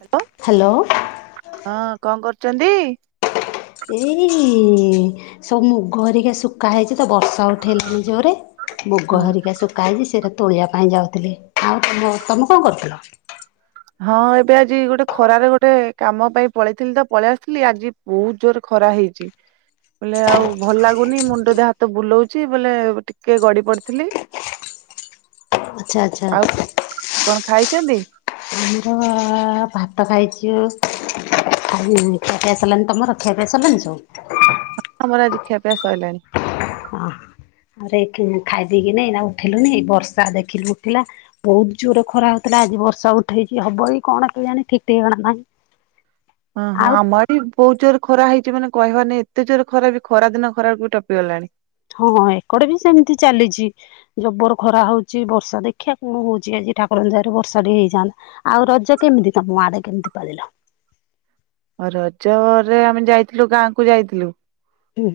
Hello ହଁ କଣ କରୁଛନ୍ତି? ଏଇ ସବୁ ମୁଗରିକି ଶଖା ହେଇଛି। ତ ବର୍ଷା ଉଠେଇଲାନି ଯୋରେ ହଁ। ମୁଗ ହରିକା ଶୁଖ ହେଛି ସେଇଟା ତୋଳିଆ ପାଇଁ ଯାଉଥିଲି ଆଉ ତ ତମେ କଣ କରୁଥିଲ? ହଁ ଏବେ ଆଜି ଗୋଟେ ଖରାରେ ଗୋଟେ କାମ ପାଇଁ ପଳେଇଥିଲି ତ ପଳେଇ ଆସିଥିଲି ଆଜି ବହୁତ ଜୋରରେ ଖରା ହେଇଛି। ବୋଲେ ଆଉ ଭଲ ଲାଗୁନି ମୁଣ୍ଡ ଦେହ ହାତ ବୁଲଉଛି ବୋଲେ ଟିକେ ଗଡି ପଡିଥିଲି। [inaudible] ଆଛା ଆଛା। ଆଉ କଣ ଖାଇଛନ୍ତି? ଆ ଆ ଭାତ ଖାଇଛି। ଆ ମି ଖିଆ ପଆସାରିଲାଣି ତମର ଖିଆପିଆ ସରିଲାଣି ସବୁ? ହଁ ଆମରା ଆଜି ଖିଆପିଆ ସରିଲାଣି। ଖାଇଦକି ନାଇ ନା ଉଠିଲୁନି ବର୍ଷା ଦେଖିଲୁ ଉଠିଲା, ବହୁତ ଜୋର ଖରା ହଉଥିଲା ଆଜି ବର୍ଷା ଉଠେଇଛି ହବ ଏ କଣ କେଇଆଣି ଠିକ ଠିକଣା ନାହିଁ। ହଁ ହଁ ଆଉ ଆମର ବୋହୁତ୍ ଜୋରେ ଖରା ହେଇ କି ମାନେ କହିବାନିଁ ଏତେ ଜୋର ଖରା ବି ଖରା ଦିନ ଖରାକୁ ବି ଟପିଗଲାଣି। ହଁ ଏକଡେ ବି ସେମିତି ଚାଲିଛି ଜବର ଖରା ହଉଛି ବର୍ଷା ଦେଖିବା କଣ ହଉଛି ଆ ଜି, ଠାକୁର ଦୟାରୁ ବର୍ଷା ଟିକେ ହେଇଯନ୍ତା, ଆଉ ରଜ କେମିତି ତମ ଆଡେ କେମିତି ପାଳିଲ? ରଜରେ ଆମେ ଯାଇଥିଲୁ ଗାଁକୁ ଯାଇଥିଲୁ ହୁଁ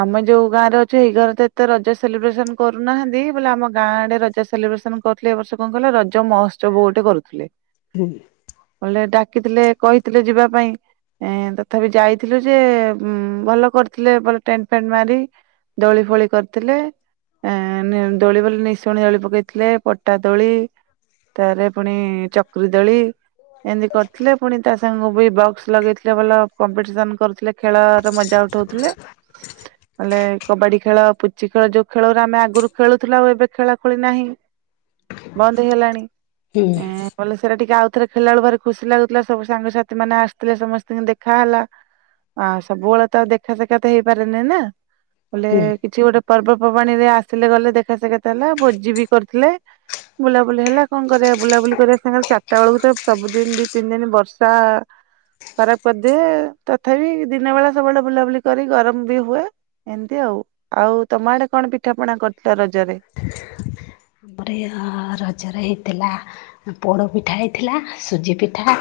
ଆମେ ଯୋଉ ଗାଁରେ ଅଛିଇ ଘରେ ତ ଏତେ ରଜା ସେଲିବ୍ରେସନ କରୁନାହାନ୍ତି, ବୋଲେ ଆମ ଗାଁ ଆଡେ ରଜା ସେଲିବ୍ରେସନ କରୁଥିଲେ ଏ ବର୍ଷ କଣ କହିଲ ରଜ ମହୋତ୍ସବ ଗୋଟେ କରୁଥିଲେ, ହୁଁ ବଲେ ଡାକିଥିଲେ କହିଥିଲେ ଯିବା ପାଇଁ। ଏଁ ତଥାପି ଯାଇଥିଲୁ ଯେ ଭଲ କରିଥିଲେ ବ ଟେଣ୍ଟଫେଣ୍ଟ ମାରି ଦୋଳିଫୋଳି କରିଥିଲେ। ଆ ଦୋଳି ବୋଲି ନିଶଣି ଦୋଳି ପକେଇଥିଲେ ପଟା ଦୋଳି ତାରେ ପୁଣି ଚକ୍ରି ଦଳି ଏମିତି କରିଥିଲେ ପୁଣି ତା ସାଙ୍ଗକୁ ବି ବକ୍ସ ଲଗେଇଥିଲେ ଭଲ କମ୍ପିଟିସନ କରୁଥିଲେ। ଖେଳ ର ମଜା ଉଠଉଥିଲେ ନଲେ କବାଡି ଖେଳ ପୁଚି ଖେଳ, ଯୋଉ ଖେଳରେ ଆମେ ଆଗରୁ ଖେଳୁ ଆଉ ଏବେ ଖେଳା ଖୋଳି ନାହିଁ। ବନ୍ଦ ହେଇଗଲାଣି ହୁଁ ଏ ବଲେ ସେଟା ଟିକେ ଆଉ ରେ ଖୋବେଳଳେ ଭରେ ଖୁସି ଲାଗୁଥିଲା ସୁ ସାଙ୍ଗସଥି ମେ ଆସ ଥିଲେ ସମସ୍ତଙ୍କୁ ଦେଖା ହେଲା ଆ ସବୁବେଳେ ତଉ ଦେଖାସେଖା ତ ହେଇପାରେନି ନା। ବୋଲେ ହୁଁ କିଛି ଗୋଟେ ପର୍ବପର୍ବାଣିରେ ଆସିଲେ ଗଲେ ଦେଖାସଖା ହେଲା ଭୋଜି ବି କରୁଥିଲେ। ବୁଲାବୁଲି ହେଲା କଣ କରିବା ବୁଲାବୁଲି କରିବା ସାଙ୍ଗରେ ଚାରିଟା ବେଳକୁ ତ ସବୁଦିନ ଦି ତିନି ଦିନ ବର୍ଷା ଖରାପ କରିଦିଏ ତଥାପି ଦିନ ବେଳା ସବୁବେଳେ ବୁଲାବୁଲି କରି ଗରମ ବି ହୁଏ। ଏମିତି ଆଉ ଆଉ ତମ ଆଡେ କଣ ପିଠାପଣା କରିଥିଲ ରଜରେ? [inaudible] ଆମର ରଜରେ ହେଇଥିଲା ପୋଡପିଠା ହେଇଥିଲା ସୁଜିପିଠା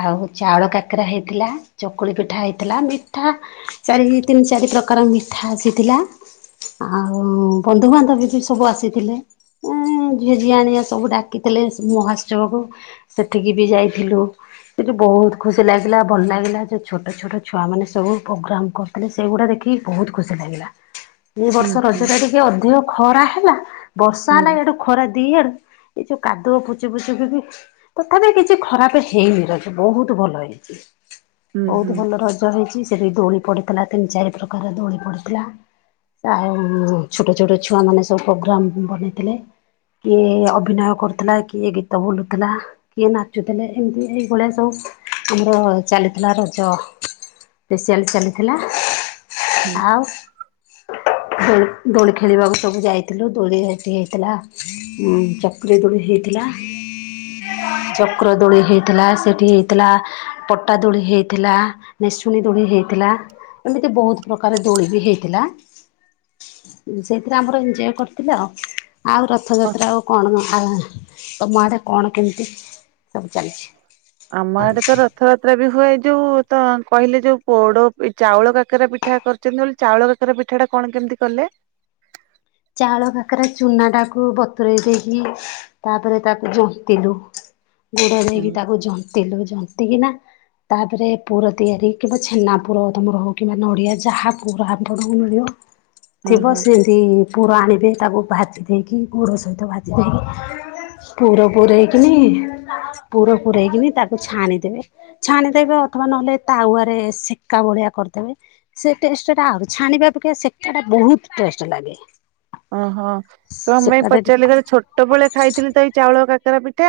ଆଉ ଚାଉଳ କାକରା ହେଇଥିଲା ଚକୁଳି ପିଠା ହେଇଥିଲା ମିଠା ଚାରି ତିନି ଚାରି ପ୍ରକାର ମିଠା ଆସିଥିଲା ଆଉ ବନ୍ଧୁବାନ୍ଧବ ବି ସବୁ ଆସିଥିଲେ। ଉୁଁ। ଝିଅଝିଆଆଣିଆ ସବୁ ଡାକିଥିଲେ ମହୋତ୍ସବକୁ ସେଠିକି ବି ଯାଇଥିଲୁ। ସେଠି ବହୁତ ଖୁସି ଲାଗିଲା ଭଲ ଲାଗିଲା ଯେଉ ଛୋଟ ଛୋଟ ଛୁଆ ମାନେ ସବୁ ପ୍ରୋଗ୍ରାମ କରିୁଥିଲେ ସେଇଗୁଡା ଦେଖ କି ବହୁତ ଖୁସି ଲାଗିଲା। ଏଇ ହୁଁ ବର୍ଷ ରଜ ହୁଁ ଟା ଟିକେ ଅଧିକ ଖରା ହେଲା ବର୍ଷା ହୁଁ ହେଲା ଏଠୁ ଖରା ଦି ଆଡୁ ଏଇ ଯୋଉ କାଦୁଅ ପୁଚି ପୁଚୁକୁ କି ତଥାପି କିଛି ଖରାପ ହେଇନି ରଜ ବହୁତ ଭଲ ହେଇଛି। ହୁଁ ବହୁତ ହୁଁ ଭଲ ରଜ ହେଇଛି ସେଠି ଦୋଳି ପଡିଥିଲା ତିନି ଚାରି ପ୍ରକାର ଦୋଳି ପଡିଥିଲା। ଆଉ ଛୋଟ ଛୋଟ ଛୁଆମାନେ ସବୁ ପ୍ରୋଗ୍ରାମ ବନେଇଥିଲେ। କିଏ ଅଭିନୟ କରୁଥିଲା କିଏ ଗୀତ ବୁଲୁଥିଲା କିଏ ନାଚୁଥିଲେ ଏମିତି ଏଇଭଳିଆ ସବୁ। ଆମର ଚାଲିଥିଲା ରଜ ସ୍ପେସିଆଲ ଚାଲିଥିଲା। ହୁଁ। ଆଉ ଦୋଳି ଦୋଳି ଖେଳିବାକୁ ସବୁ ଯାଇଥିଲୁ ଦୋଳି ଯାଇ ହେଇଥିଲ ଚକ୍ରିଦୋଳି ହେଇଥିଲା। ଚକ୍ରଦୋଳି ହେଇଥିଲା ସେଠି ହେଇଥିଲା ପଟାଦୋଳି ହେଇଥିଲା ମେସୁଣୀଦୋଳି ହେଇଥିଲା। ହେଇଥିଲା ଏମିତି ବହୁତ ପ୍ରକାର ଦୋଳି ବି ହେଇଥିଲା। ସେଇଥିରେ ଆମର ଏଞ୍ଜୟ କରିଥିଲ ଆଉ। ଆଉ ରଥଯାତ୍ରା ଆଉ କଣ ତମ ଆଡେ କଣ କେମିତି? ସବୁ ଚାଲିଛି? ଆମ ଆଡେ ତ ରଥଯାତ୍ରା ବି ହୁଏ ଯୋଉ ତ କହିଲେ ଯୋଉ ପୋଡ ଚାଉଳ କାକରା ପିଠା କରିଛନ୍ତି ବୋଲି ଚାଉଳ କାକରା ପିଠାଟା କଣ କେମିତି କଲେ? [inaudible] ଚାଉଳ ପାକରେ ଚୁନା ଟାକୁ ବତୁରଇ ଦେଇକି ତାପରେ ତାକୁ ଜନ୍ତିଲୁ ଗୁଡ଼ ହୁଁ ଦେଇକି ତାକୁ ଜନ୍ତିଲୁ ଜନ୍ତିିକିନା ତାପରେ ପୁର ତିଆରି କିମ୍ବା ଛେନା ପୁର ତମର ହଉ କିମ୍ବା ନଡିଆ ଯାହା ପୁର ଆପଣ ହୁଁ ଥିବ ହୁଁ ସେ ସେମତି ପୁର ଆଣିବେ ତାକୁ ଭାଜି ଦେଇକି ଗୋଡ଼ ସହିତ ଭାଜି ଦେଇକି ପୁର ପୁରଇକିନି ପୁର ପୁରାଇକିନି ତାକୁ ଛାଣିଦେବେ ଛାଣିଦବେ ଆଉ ନହେଲେ ତାରେ ସେକା ଭଳିଆ କରିଦେବେ ସେ ଟଷ୍ଟା ଆ ଛାଣିବାକ୍ଷ ସୋ ବହୁତ ଟେଷ୍ଟ ଲାଗେ। ଓହୋ କଣ ପାଇଁ ସେକାଟା ପଚାରିଲି ଗଲେ ଛୋଟବେଳେ ଖାଇଥିଲି ତ ଏଇ ଚାଉଳ କାକରା ପି ଠା,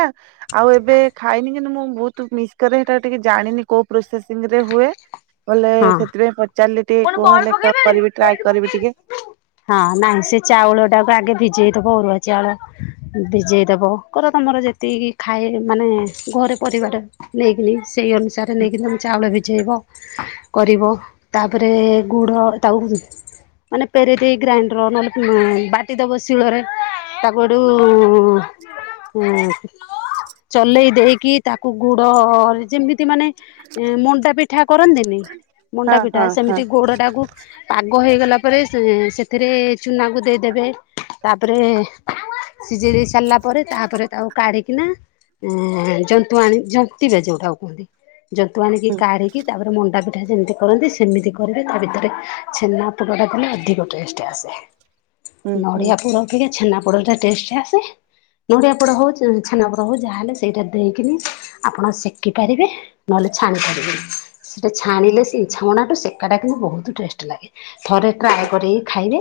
ଆଉ ଏବେ ଖାଇନି କିନ୍ତୁ ମୁଁ ବହୁତ ମିସ୍ କରେ ସେଟା ଟିକେ ଜାଣିନି କୋଉ ପ୍ରୋସେସ ରେ ହୁଏ ବଲେ ହଁ। ସେଥିପାଇଁ ପଚାର ଟିକେ ପୁଣି କୁହ ବଲ୍ ହେଲେ ପକେଇ ପାରିବି କରିବି ଟ୍ରାଏ ଏଇଠି କରିବି ଟିକେ। ପକେଇବି। ହଁ ନାଇଁ ସେ ଚାଉଳ ଟାକୁ ଆଗେ ଭିଜେଇଦବ ଅରୁଆ ଚାଉଳ ଭିଜେଇଦବ କର ତମର ଯେତିକି ଖାଏ ମାନେ ଘରେ ପରିବାର ନେଇକିନି ସେଇ ଅନୁସାରେ ନେଇକି ତମେ ଚାଉଳ ଭିଝେଇବ କରିବ। ତାପରେ ଗୁଡ ତାକୁ ମାନେ ପେରି ଦେଇ ଗ୍ରାଇଣ୍ଡର ନହେଲେ ବାଟି ଦବ ଶିଳରେ ତାକୁଠୁ ହୁଁ ଚଲେଇ ଦେଇକି ତାକୁ ଗୁଡ ଯେମିତି ମାନେ ମଣ୍ଡା ପିଠା କରନ୍ତିନି ମଣ୍ଡା ହଁ ପିଠା ଟା ହଁ ହଁ। ସେମିତି ଗୋଡ ଟାକୁ ପାଗ ହେଇଗଲା ପରେ ସେ ଏଥିରେ ଚୁନା କ ଦେଇଦେବେ ତାପରେ ସିଝେଇ ଦେଇ ସାରିଲା ପରେ ତାପରେ ତାକୁ କାଢିକିନା ଜନ୍ତୁ ଆଣି ଜିବେ ଯୋଉଟାକୁ କୁହନ୍ତି। ଜନ୍ତୁ ଆଣିକି ହୁଁ କାଢିକି ତାପରେ ମଣ୍ଡା ପିଠା ସେମିତି କରନ୍ତି। ସେମିତି କରିବେ ତା ଭିତରେ ଛେନା ପୁରଟା ଦେଲେ ଅଧିକ ଟେଷ୍ଟ ଆସେ। ହୁଁ ହୁଁ ନଡିଆ ପୋଡ ଟିକେ ଛେନା ପୋଡ ଟ ଟେଷ୍ଟ ଆସେ। ନଡିଆ ପୋଡା ହଉ ଛେନା ପୋଡ ହଉ ଯାହା ହଲେ ସେଇଟା ଦେଇକିନି ଆପଣ ସେକି ପାରିବେ ନହଲେ ଛାଣିପାରିବେ ସେଟା ଛାଣିଲେ ଛଣା ସେ ଏକାଟା କିନ୍ତୁ ବହୁତ ଟେଷ୍ଟ ଲାଗେ ଥରେ ଟ୍ରାଏ କରିକି ଖାଇବେ।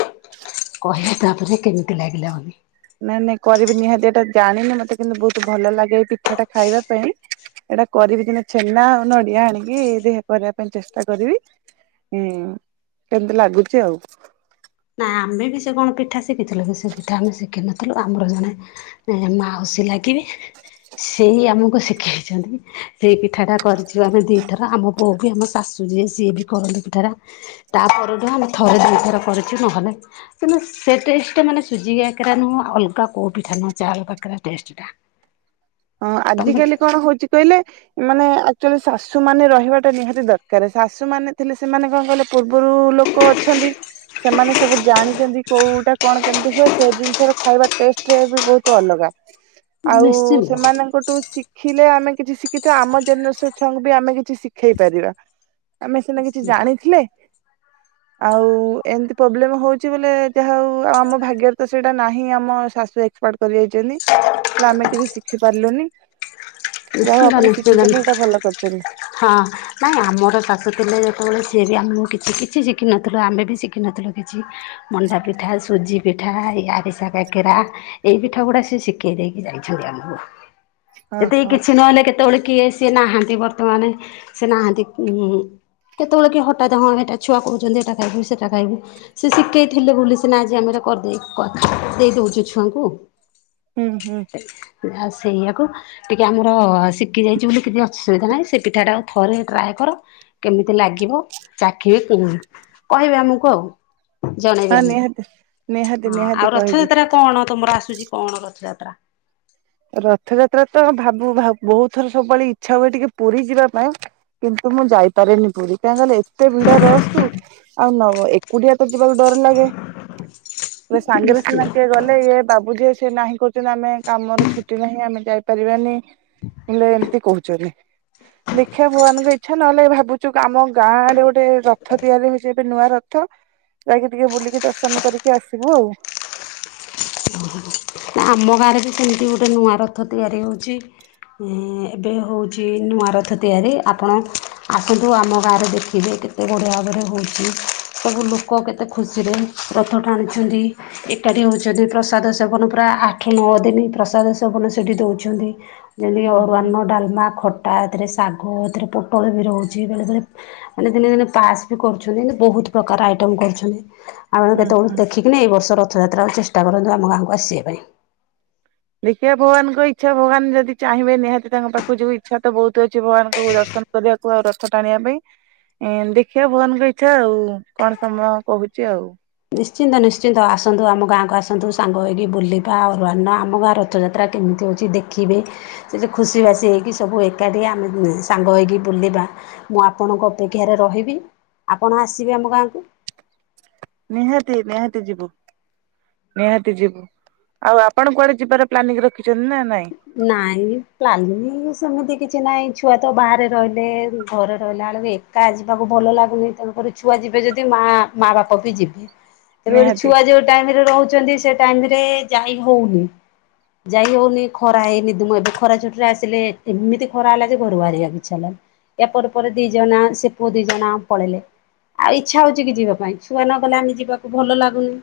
କହିବା ତାପରେ କେମିତି ଲାଗିଲା ବୋଲି। ନାଇଁ ନାଇଁ କରିବି ନିହାତି ଏଇଟା ଜାଣିନି ମତେ କିନ୍ତୁ ବହୁତ ଭଲ ଲାଗେ ଏ ପିଠାଟା ଖାଇବା ପାଇଁ। ଏଇଟା କରିବି ଦିନେ ଛେନା ଆଉ ନଡିଆ ଆଣିକି ଦେହ କରିବା ପାଇଁ ଚେଷ୍ଟା କରିବି। ହୁଁ କେମତି ଲାଗୁଚ ଆଉ? ନା ଆମେ ବି ସେ କଣ ପିଠା ଶିଖିଥିଲୁ କି ସେ ପିଠା ଆମେ ଶିଖିିନଥିଲୁ ଆମର ଜଣେ ମାଉ ସୀ, ଲାଗିବେ ସେଇ ଆମକୁ ଶିଖେଇଛନ୍ତି ସେଇ ପିଠାଟା କରିଛିବ ଆମେ ଦିଥର ଆମ ବୋଉ ବି ଆମ ଶାଶୁ ସିଏ ବି କରନ୍ତୁ ପିଠା ତା ପରଠୁ ଆମେ ଥରେ ଦିଇଥର କର ନହେଲେ କିୁ ସେ ମାନେ ସୁଜି ଆକରା ନୁହଁ ଅଲଗା କୋଉ ପିଠା ନୁହଁ ଚାଉଳ ପାକରା [inaudible] ହଁ ଆଜିକାଲି କଣ ହଉଛି କହିଲେ ମାନେ ଚୁ ଶାଶୁ ମ ରହିବା ଟା ନିହାତି ଦରକାର ଶାଶୁ ମାନେ ଥିଲେ ସେମାନେ କଣ କଲେ ପୂ ପରୁ ଲୋକ ଅଛନ୍ତି ସେମାନେ ସବୁ ଜାଣିଛନ୍ତି କୋଉଟା କଣ କେମିତି ହୁଏ ସେ ଜିନିଷର ଖାଇବା ଟେଷ୍ଟ ବି ବହୁତ ଅଲଗା ଆଉ ନିଶ୍ଚିନ୍ତ ସେମାନଙ୍କଠୁ ଶିଖିଲେ ଆମେ କିଛି ଶିଖିଥିବା ଆମ ଜେନେରେସନ ଙ୍ଗ ବି ଆମେ କିଛି ଶିଖେଇ ପାରିବା। ଆମେ ସିନା କିଛି ନିଶ୍ଚିନ୍ତ ଜାଣିଥିଲେ ଆଉ ଏମିତି ପ୍ରୋବ୍ଲେମ ହଉଛି ବୋଲି ଯାହା ହଉ ଆମ ଭାଗ୍ୟରେ ତ ସେଇଟା ନାହିଁ ଆମ ଶାଶୁ ଏକ୍ପାର୍ଟ କରିଇଛନ୍ତି ହେ ଆମେ କିଛି ଶି ଲୁନି। ନିଶ୍ଚିନ୍ତ ନିଶ୍ଚିନ୍ତ କରିଛନ୍ତି ହଁ ନାଇଁ ଆମର ଶାଶୁ ଥିଲେ ଯେତେବେଳେ ଯିଏ ବି ଆମକୁ କିଛି କିଛି ଶିଖିନଥିଲୁ ଆମେ ବି ଶିଖିନଥିଲୁ କିଛି ମଣ୍ଡାପିଠା ସୁଜି ପିଠା ଏ ଆରିସା କାକିରା ଏଇ ପିଠା ଗୁଡା ସେ ଶିଖେଇ ଦେଇକି ଯାଇଛନ୍ତି ଆମକୁ ହଁ କେ ହଁ କିଛି ନହେଲେ କେତେବେଳେ କିଏ ସିଏ ନାହାନ୍ତି ବର୍ତ୍ତମାନ ସେ ନାହାନ୍ତି କେତେବେଳେ କି ହଠାତ୍ ହଁ ଏଇଟା ଛୁଆ କହୁଛନ୍ତି ଏଟା ଖାଇବୁ ସେଟା ଖାଇବୁ ସେ ଶିଖେଇ ଥିଲେ ବୋଲି ସିନା ଆ ଆମର କରିଦେଇ ଦେଇ ଦଉଛୁ ଛୁଆଙ୍କୁ ହୁଁ ହୁଁ ସେଇଆକୁ ଟିକେ ଆମର ଶିଖି ଯାଇଛି ବୋଲି କିଛି ଅସୁବିଧା ନାହିଁ ସେ ପିଠାଟା ଆଉ ଥରେ ଟ୍ରାଏ କର କେମିତି ଲାଗିବ। ଚାଖିବ କୁହ କହିବେ ଆମକୁ ଆଉ ଜଣେଇବି ହଁ ଆମକୁ ନିହାତି। ନିହାତି ହଁ ନିହାତି ଆଉ କହିବି। ରଥଯାତ୍ରା କଣ ତମର କଣ ରଥଯାତ୍ରା? ରଥଯାତ୍ରା ତ ଭାବୁ ବହୁତ ଥର ସବୁବେଳେ ଇଚ୍ଛା ହୁଏ, ଟିକେ ପୁରୀ ଯିବା ପାଇଁ କିନ୍ତୁ ତ ମୁଁ ଯାଇପାରେନି ପୁରୀ କାହିଁ କହିଲଲେ ଏତେ ଭିଡ ରସୁ ଆଉ ନ ଏକୁଟିଆ ତ ଯିବା ଡର ଲାଗେ ସାଙ୍ଗରେ ନିଶ୍ଚିତ ସିନା କିଏ ଗଲେ ଇ ବାବୁ ଯେ ନାହିଁ। କରଛନ୍ତି ଆମେ କାମର ଛୁଟି ନାହିଁ ଆମେ ଯାଇପାରିବାନି ବଲେ ଏମତି କହୁଛନ୍ତି ଦେଖିବା ଭଗବାନଙ୍କ ଇଚ୍ଛା ନହେଲେ ଭାବୁଛି ଉ ଆମ ଗାଁ ଆଡେ ଗୋଟେ ରଥ ତିଆରି ହଉଛି। ଏବେ ନୂଆ ରଥ ଯାଇକି ଟିକେ ବୁଲିକି ଦର୍ଶନ କରିକି ଆସିବୁ ଆଉ। ଆମ ଗାଁରେ ବି ସେମିତି ଗୋଟେ ନୂଆ ରଥ ତିଆରି ହେଉଛି। ଏବେ ହେଉଛି ନୂଆ ରଥ ତିଆରି ଆପଣ ଆସନ୍ତୁ ଆମ ଗାଁରେ ଦେଖିବେ। କେତେ ବଡିଆ ଭାବରେ ହଉଛି। ସବୁ ଲୋକ କେତେ ଖୁସିରେ ରଥ ଟାଣିୁଛନ୍ତି ଏକାଠି ହେଉଛନ୍ତି ପ୍ରସାଦ ସେବନ ପୁରା ଆଠ ନଅ ଦିନ ପ୍ରସାଦ ସେବନ ସେଇଠି ଦେଉଛନ୍ତି। ଯେମିତି ଅରୁଆନ ଡାଲମା ଖଟା ଏଥିରେ ଶାଗ ଆ ଏଥିରେ ପୋଟଳ ବି ରହୁଛି ବେଳେ ବଳେ ମାନେ ଦିନେ ଦିନେ ପାସ୍ ବି କରୁଛନ୍ତି ବହୁତ ପ୍ରକାର ଆଇଟମ୍ କରିଛନ୍ତି। ଆମେ ହୁଁ କେତେବେଳେ ଦେଖିକିିନ ଏଇ ବର୍ଷ ରଥଯାତ୍ରା ଚେଷ୍ଟା କରନ୍ତୁ ଆମ ଗାଁକୁ ଆସିବା ପାଇଁ ଦେଖିବା ଭଗବାନଙ୍କ ଇଚ୍ଛା ଭଗବାନ ଯଦି ଚାହିଁବେ ନିହାତି ତାଙ୍କ ପାଖକୁ ଯିବୁ ଇଚ୍ଛା ତ ବହୁତ ଅଛି ଭଗବାନଙ୍କ ଦର୍ଶନ କରିଆ କୁ ଆଉ ରଥ ଟାଣିବା ପାଇଁ ଦେଖିବା ଭବନଙ୍କ ଇଛା ଆଉ କଣ ସମୟ କହୁଛି ଆଉ। ନିଶ୍ଚିନ୍ତ ନିଶ୍ଚିନ୍ତ ଆସନ୍ତୁ ଆମ ଗାଁକୁ ଆସନ୍ତୁ ସାଙ୍ଗ ହୋଇକି ବୁଲିବା ଅରୁ ଅନ୍ନ ଆମ ଗାଁ ରଥଯାତ୍ରା କେମିତି ହେଉଛି ଦେଖିବେ ସେ ଯେ ଖୁସିିବାସି ହେଇକି ସବୁ ଏକାଠି ଆମେ ସାଙ୍ଗ ହୋଇକି ବୁଲିବା। ମୁଁ ଆପଣଙ୍କ ଅପେକ୍ଷାରେ ରହିବି ଆପଣ ଆସିବେ ଆମ ଗାଁକୁ? ନିହାତି ନିହାତି ଯିବୁ। ନିହାତି ଯିବୁ ଆଉ ଆପଣ କୁଆଡେ ଯିବାର ପ୍ଲାନିଂ ରଖିଛନ୍ତି ନା ନାଇଁ? ନାଇଁ ପ୍ଲାନିଂ ସେମିତି କିଛି ନାଇଁ ଛୁଆ ତ ବାହାରେ ରହିଲେ ଘରେ ରହିଲା। ଏକା ଯିବାକୁ ଭଲ ଲାଗୁନି ତେଣୁକରି ଛୁଆ ଯିବେ ଯଦି ମା ମା ବାପା ବି ଯିବେ। ତେଣୁ କରି ନିହାତି ଛୁଆ ଯୋଉ ଟାଇମ ରେ ରହୁଛି ସେ ଟାଇମରେ ଯାଇ ହଉନି ଯାଇ ହଉନି। ଖରା ହେଇନିି ମୁଁ ଏବେ ଖରା ଛୋଟରେ ଆସିଲେ ଏମିତି ଖରା ହେଲା ଯେ ଘରୁ ବାହାରିବା କୁ ଇଚ୍ଛା ହେଲାନି।। ଏହାପ ପରେ ଦି ଜଣ ସେ ପୁଅ ଦି ଜଣ ପଳେଇଲେ ଆଉ ଇଚ୍ଛା ହଉଛି କି ଯିବା ପାଇଁ ଛୁଆ ନ ଗଲେ ଆମେ ଯିବାକୁ ଭଲ ଲାଗୁନି।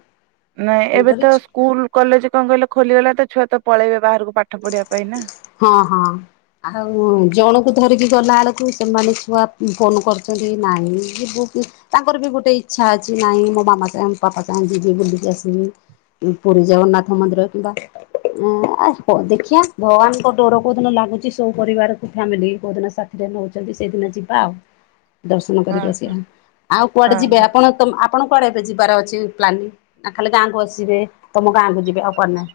ନାଇଁ ଏବେ ତେଣୁକରି ତ ସ୍କୁଲ କଲେଜ କଣ କହିଲ ଖୋଲିଗଲା ତ ଛୁଆ ତ ପଳେଇବେ ବାହାରକୁ। ପାଠ ପଢିବା ପାଇଁ ନା ହଁ ହଁ ଆଉ ଜଣକୁ ଧରିକି ଗଲା ବେଳକୁ ସେମାନେ ଛୁଆ ଫୋନ କରିଛନ୍ତି ନାଇଁ ତାଙ୍କର ବି ଗୋଟେ ଇଚ୍ଛା ଅଛି ନାହିଁ। ମୋ ମାମା ଚାହେଁ ପାପା ଚାହଁ ଯିଦି ବୁଲିକି ଆସିବି। ପୁରୀ ଜଗନ୍ନାଥ ମନ୍ଦିର କିମ୍ବା ଏ ଆ ହ ଦେଖିଆ ଭଗାନଙ୍କ ଡୋର କୋଉ ଦିନ ଲାଗୁଛି, ସବୁ ପରିବାର ଫ୍ୟାମିଲି କୋଉ ଦିନ ସାଥିରେ ନଉଛନ୍ତି ସେଇଦିନ ଯିବା ଆଉ ଦର୍ଶନ ହଁ କରିକି ହଁ ଆସିବା ଆଉ କୁଆଡେ ହଁ। ଯିବେ ହଁ। ଆପଣ ଆପଣ କୁଡେ ଏବେ ଯିବାର ଅଛି ପ୍ଲାନି ନା ଖାଲି ଗାଁକୁ ଆସିବେ ତମ ଗାଁ କକୁ ଯିବି ଆଉ କୁଆଡେ ନହିଁ?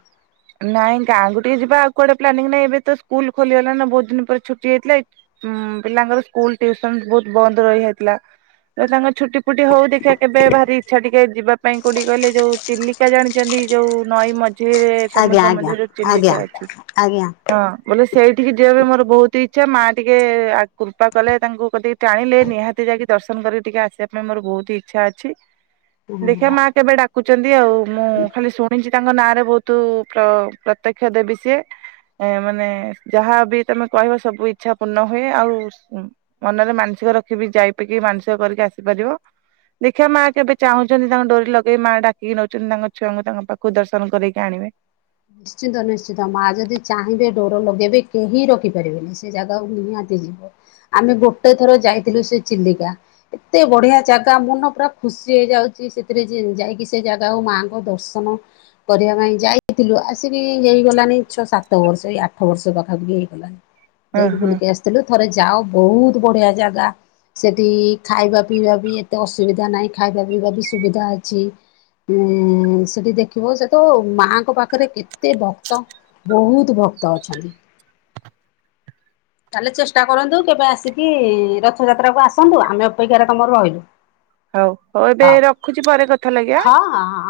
ନାଇଁ ଗାଁକୁୁ ଟିକେ ଯିବା ଆଉ କୁଆଡେ ପ୍ଲାନିଂ ନାଇଁ ଏବେ ତ ସ୍କୁଲ ଖୋଲିଗଲା ନା ବହୁତ ଦିନ ପରେ ଛୁଟି ହୋଇଥିଲା। ଉଁ ପିଲାଙ୍କର ସ୍କୁଲ ଟିୁସନ ବହୁତ ବନ୍ଦ ରହି ହୋଇଥିଲା ତାଙ୍କର ଛୁଟି ଗୋଟ ହ ଦେଖ କେବେ ଭାରି ଇଛା ଟି ଯିବା ପାଇଁ କୋଉଠି କହିଲେ ଯୋଉ ଚିଲିକା ଜାଣିଛନ୍ତି ଯୋଉ ନଈ ମଝିରେ ଆଜ୍ଞା ସମୁଦ୍ର ଆଜ୍ଞା ମଧ୍ୟରେ ଯୋଉ ଆଜ୍ଞା ଚିଲିକା ଅଛି ଆଜ୍ଞା। ହଁ ବୋଲେ ସେଇଠିକି ଯିବା ପାଇଁ ମୋର ବହୁତ ହି ଇଛା ମା ଟିକେ କୃପା କଲେ ତାଙ୍କୁ କଦକି ଟାଣିଲେ ନିହାତି ଯାଇକି ଦର୍ଶନ କରିକିିକେ ଆସିବା ପାଇଁ ମୋର ଭଲ ବହୁତ ଇଚ୍ଛା ଅଛି। ଦେଖିବା ମା କେବେ ଡାକୁଛନ୍ତି ଆଉ ମୁଁ ଖାଲି ଶୁଣିଛି ତାଙ୍କ ନାଁରେ ବହୁତ ତୁ ପ୍ର ପ୍ରତ୍ୟକ୍ଷ ଦେବି ସି ଏ ମାନେ ଯାହାବ ତମେ କହିବ ସବୁ ଇଛା ପୂର୍ଣ୍ଣ ହୁଏ ଆଉ ମନରେ ମାନସ ରଖିବି ଯାଇପିକି ମାନସିକ କରିକି ଆସିପାରିବ। ଦେଖିବା ମାଆ କେବେ ଚାହୁଁଛନ୍ତି, ତାଙ୍କ ଡୋରି ଲଗେଇ ମାଆ ଡାକିକି ନଉଛନ୍ତି ତାଙ୍କ ଛୁଆଙ୍କୁ ତାଙ୍କ ପାଖକୁ ଦର୍ଶନ କରକି ଜାଣିବେ। ନିଶ୍ଚିନ୍ତ ନିଶ୍ଚିନ୍ତ ମା ଯଦି ଚାହିଁବେ ଡୋର ଲଗେଇବେ କେହିଁ ରଖି ପାରିବେନି ସେ ଜାଗାକୁ ନିହାତି ଆମେ ଗୋଟେ ଥର ଯାଇଥିଲୁ, ସେ ଚିଲିକା ଏତେ ବଢିଆ ଜାଗା ମନ ପୁରା ଖୁସି ହେଇଯାଉଛି ସେଥିରେ ଯାଇକି ସେ ଜାଗା ଆଉ ମାଙ୍କ ଦର୍ଶନ କରିବା ପାଇଁ ଯାଇ ହେଇଥିଲୁ ଆସିକି ହେଇଗଲାନି ଛଅ ସାତ ବର୍ଷ ଏଇ ଆଠ ବର୍ଷ ପାଖି ହେଇଗଲାନଣି। ହଁ ଦେଇକି ହଁ ବୁଲିକି ଆସିଥିଲୁ ଥରେ ଯାଅ ବହୁତ ବଢିଆ ଜାଗା ସେଠି ଖାଇବା ପିଇବା ବି ଏତେ ଅସୁବିଧା ନାହିଁ ଖାଇବା ପିଇବା ବି ସୁବିଧା ଅଛି। ଉଁ ସେଠି ଦେଖିବ ସେ ତ ମା ଙ୍କ ପାଖରେ କେତେ ଭକ୍ତ ବହୁତ ଭକ୍ତ ଅଛନ୍ତି। ତାହେଲେ ଚେଷ୍ଟା କରନ୍ତୁ କେବେ ଆସିକି ରଥଯାତ୍ରାକୁ ଆସନ୍ତୁ ଆମେ ଅପେକ୍ଷାରେ ତମର ରହିଲୁ। ହଉ ହଉ ଏବେ ରଖୁଛି ପରେ କଥା ଲଗଆ। ହଁ ହଁ ହଁ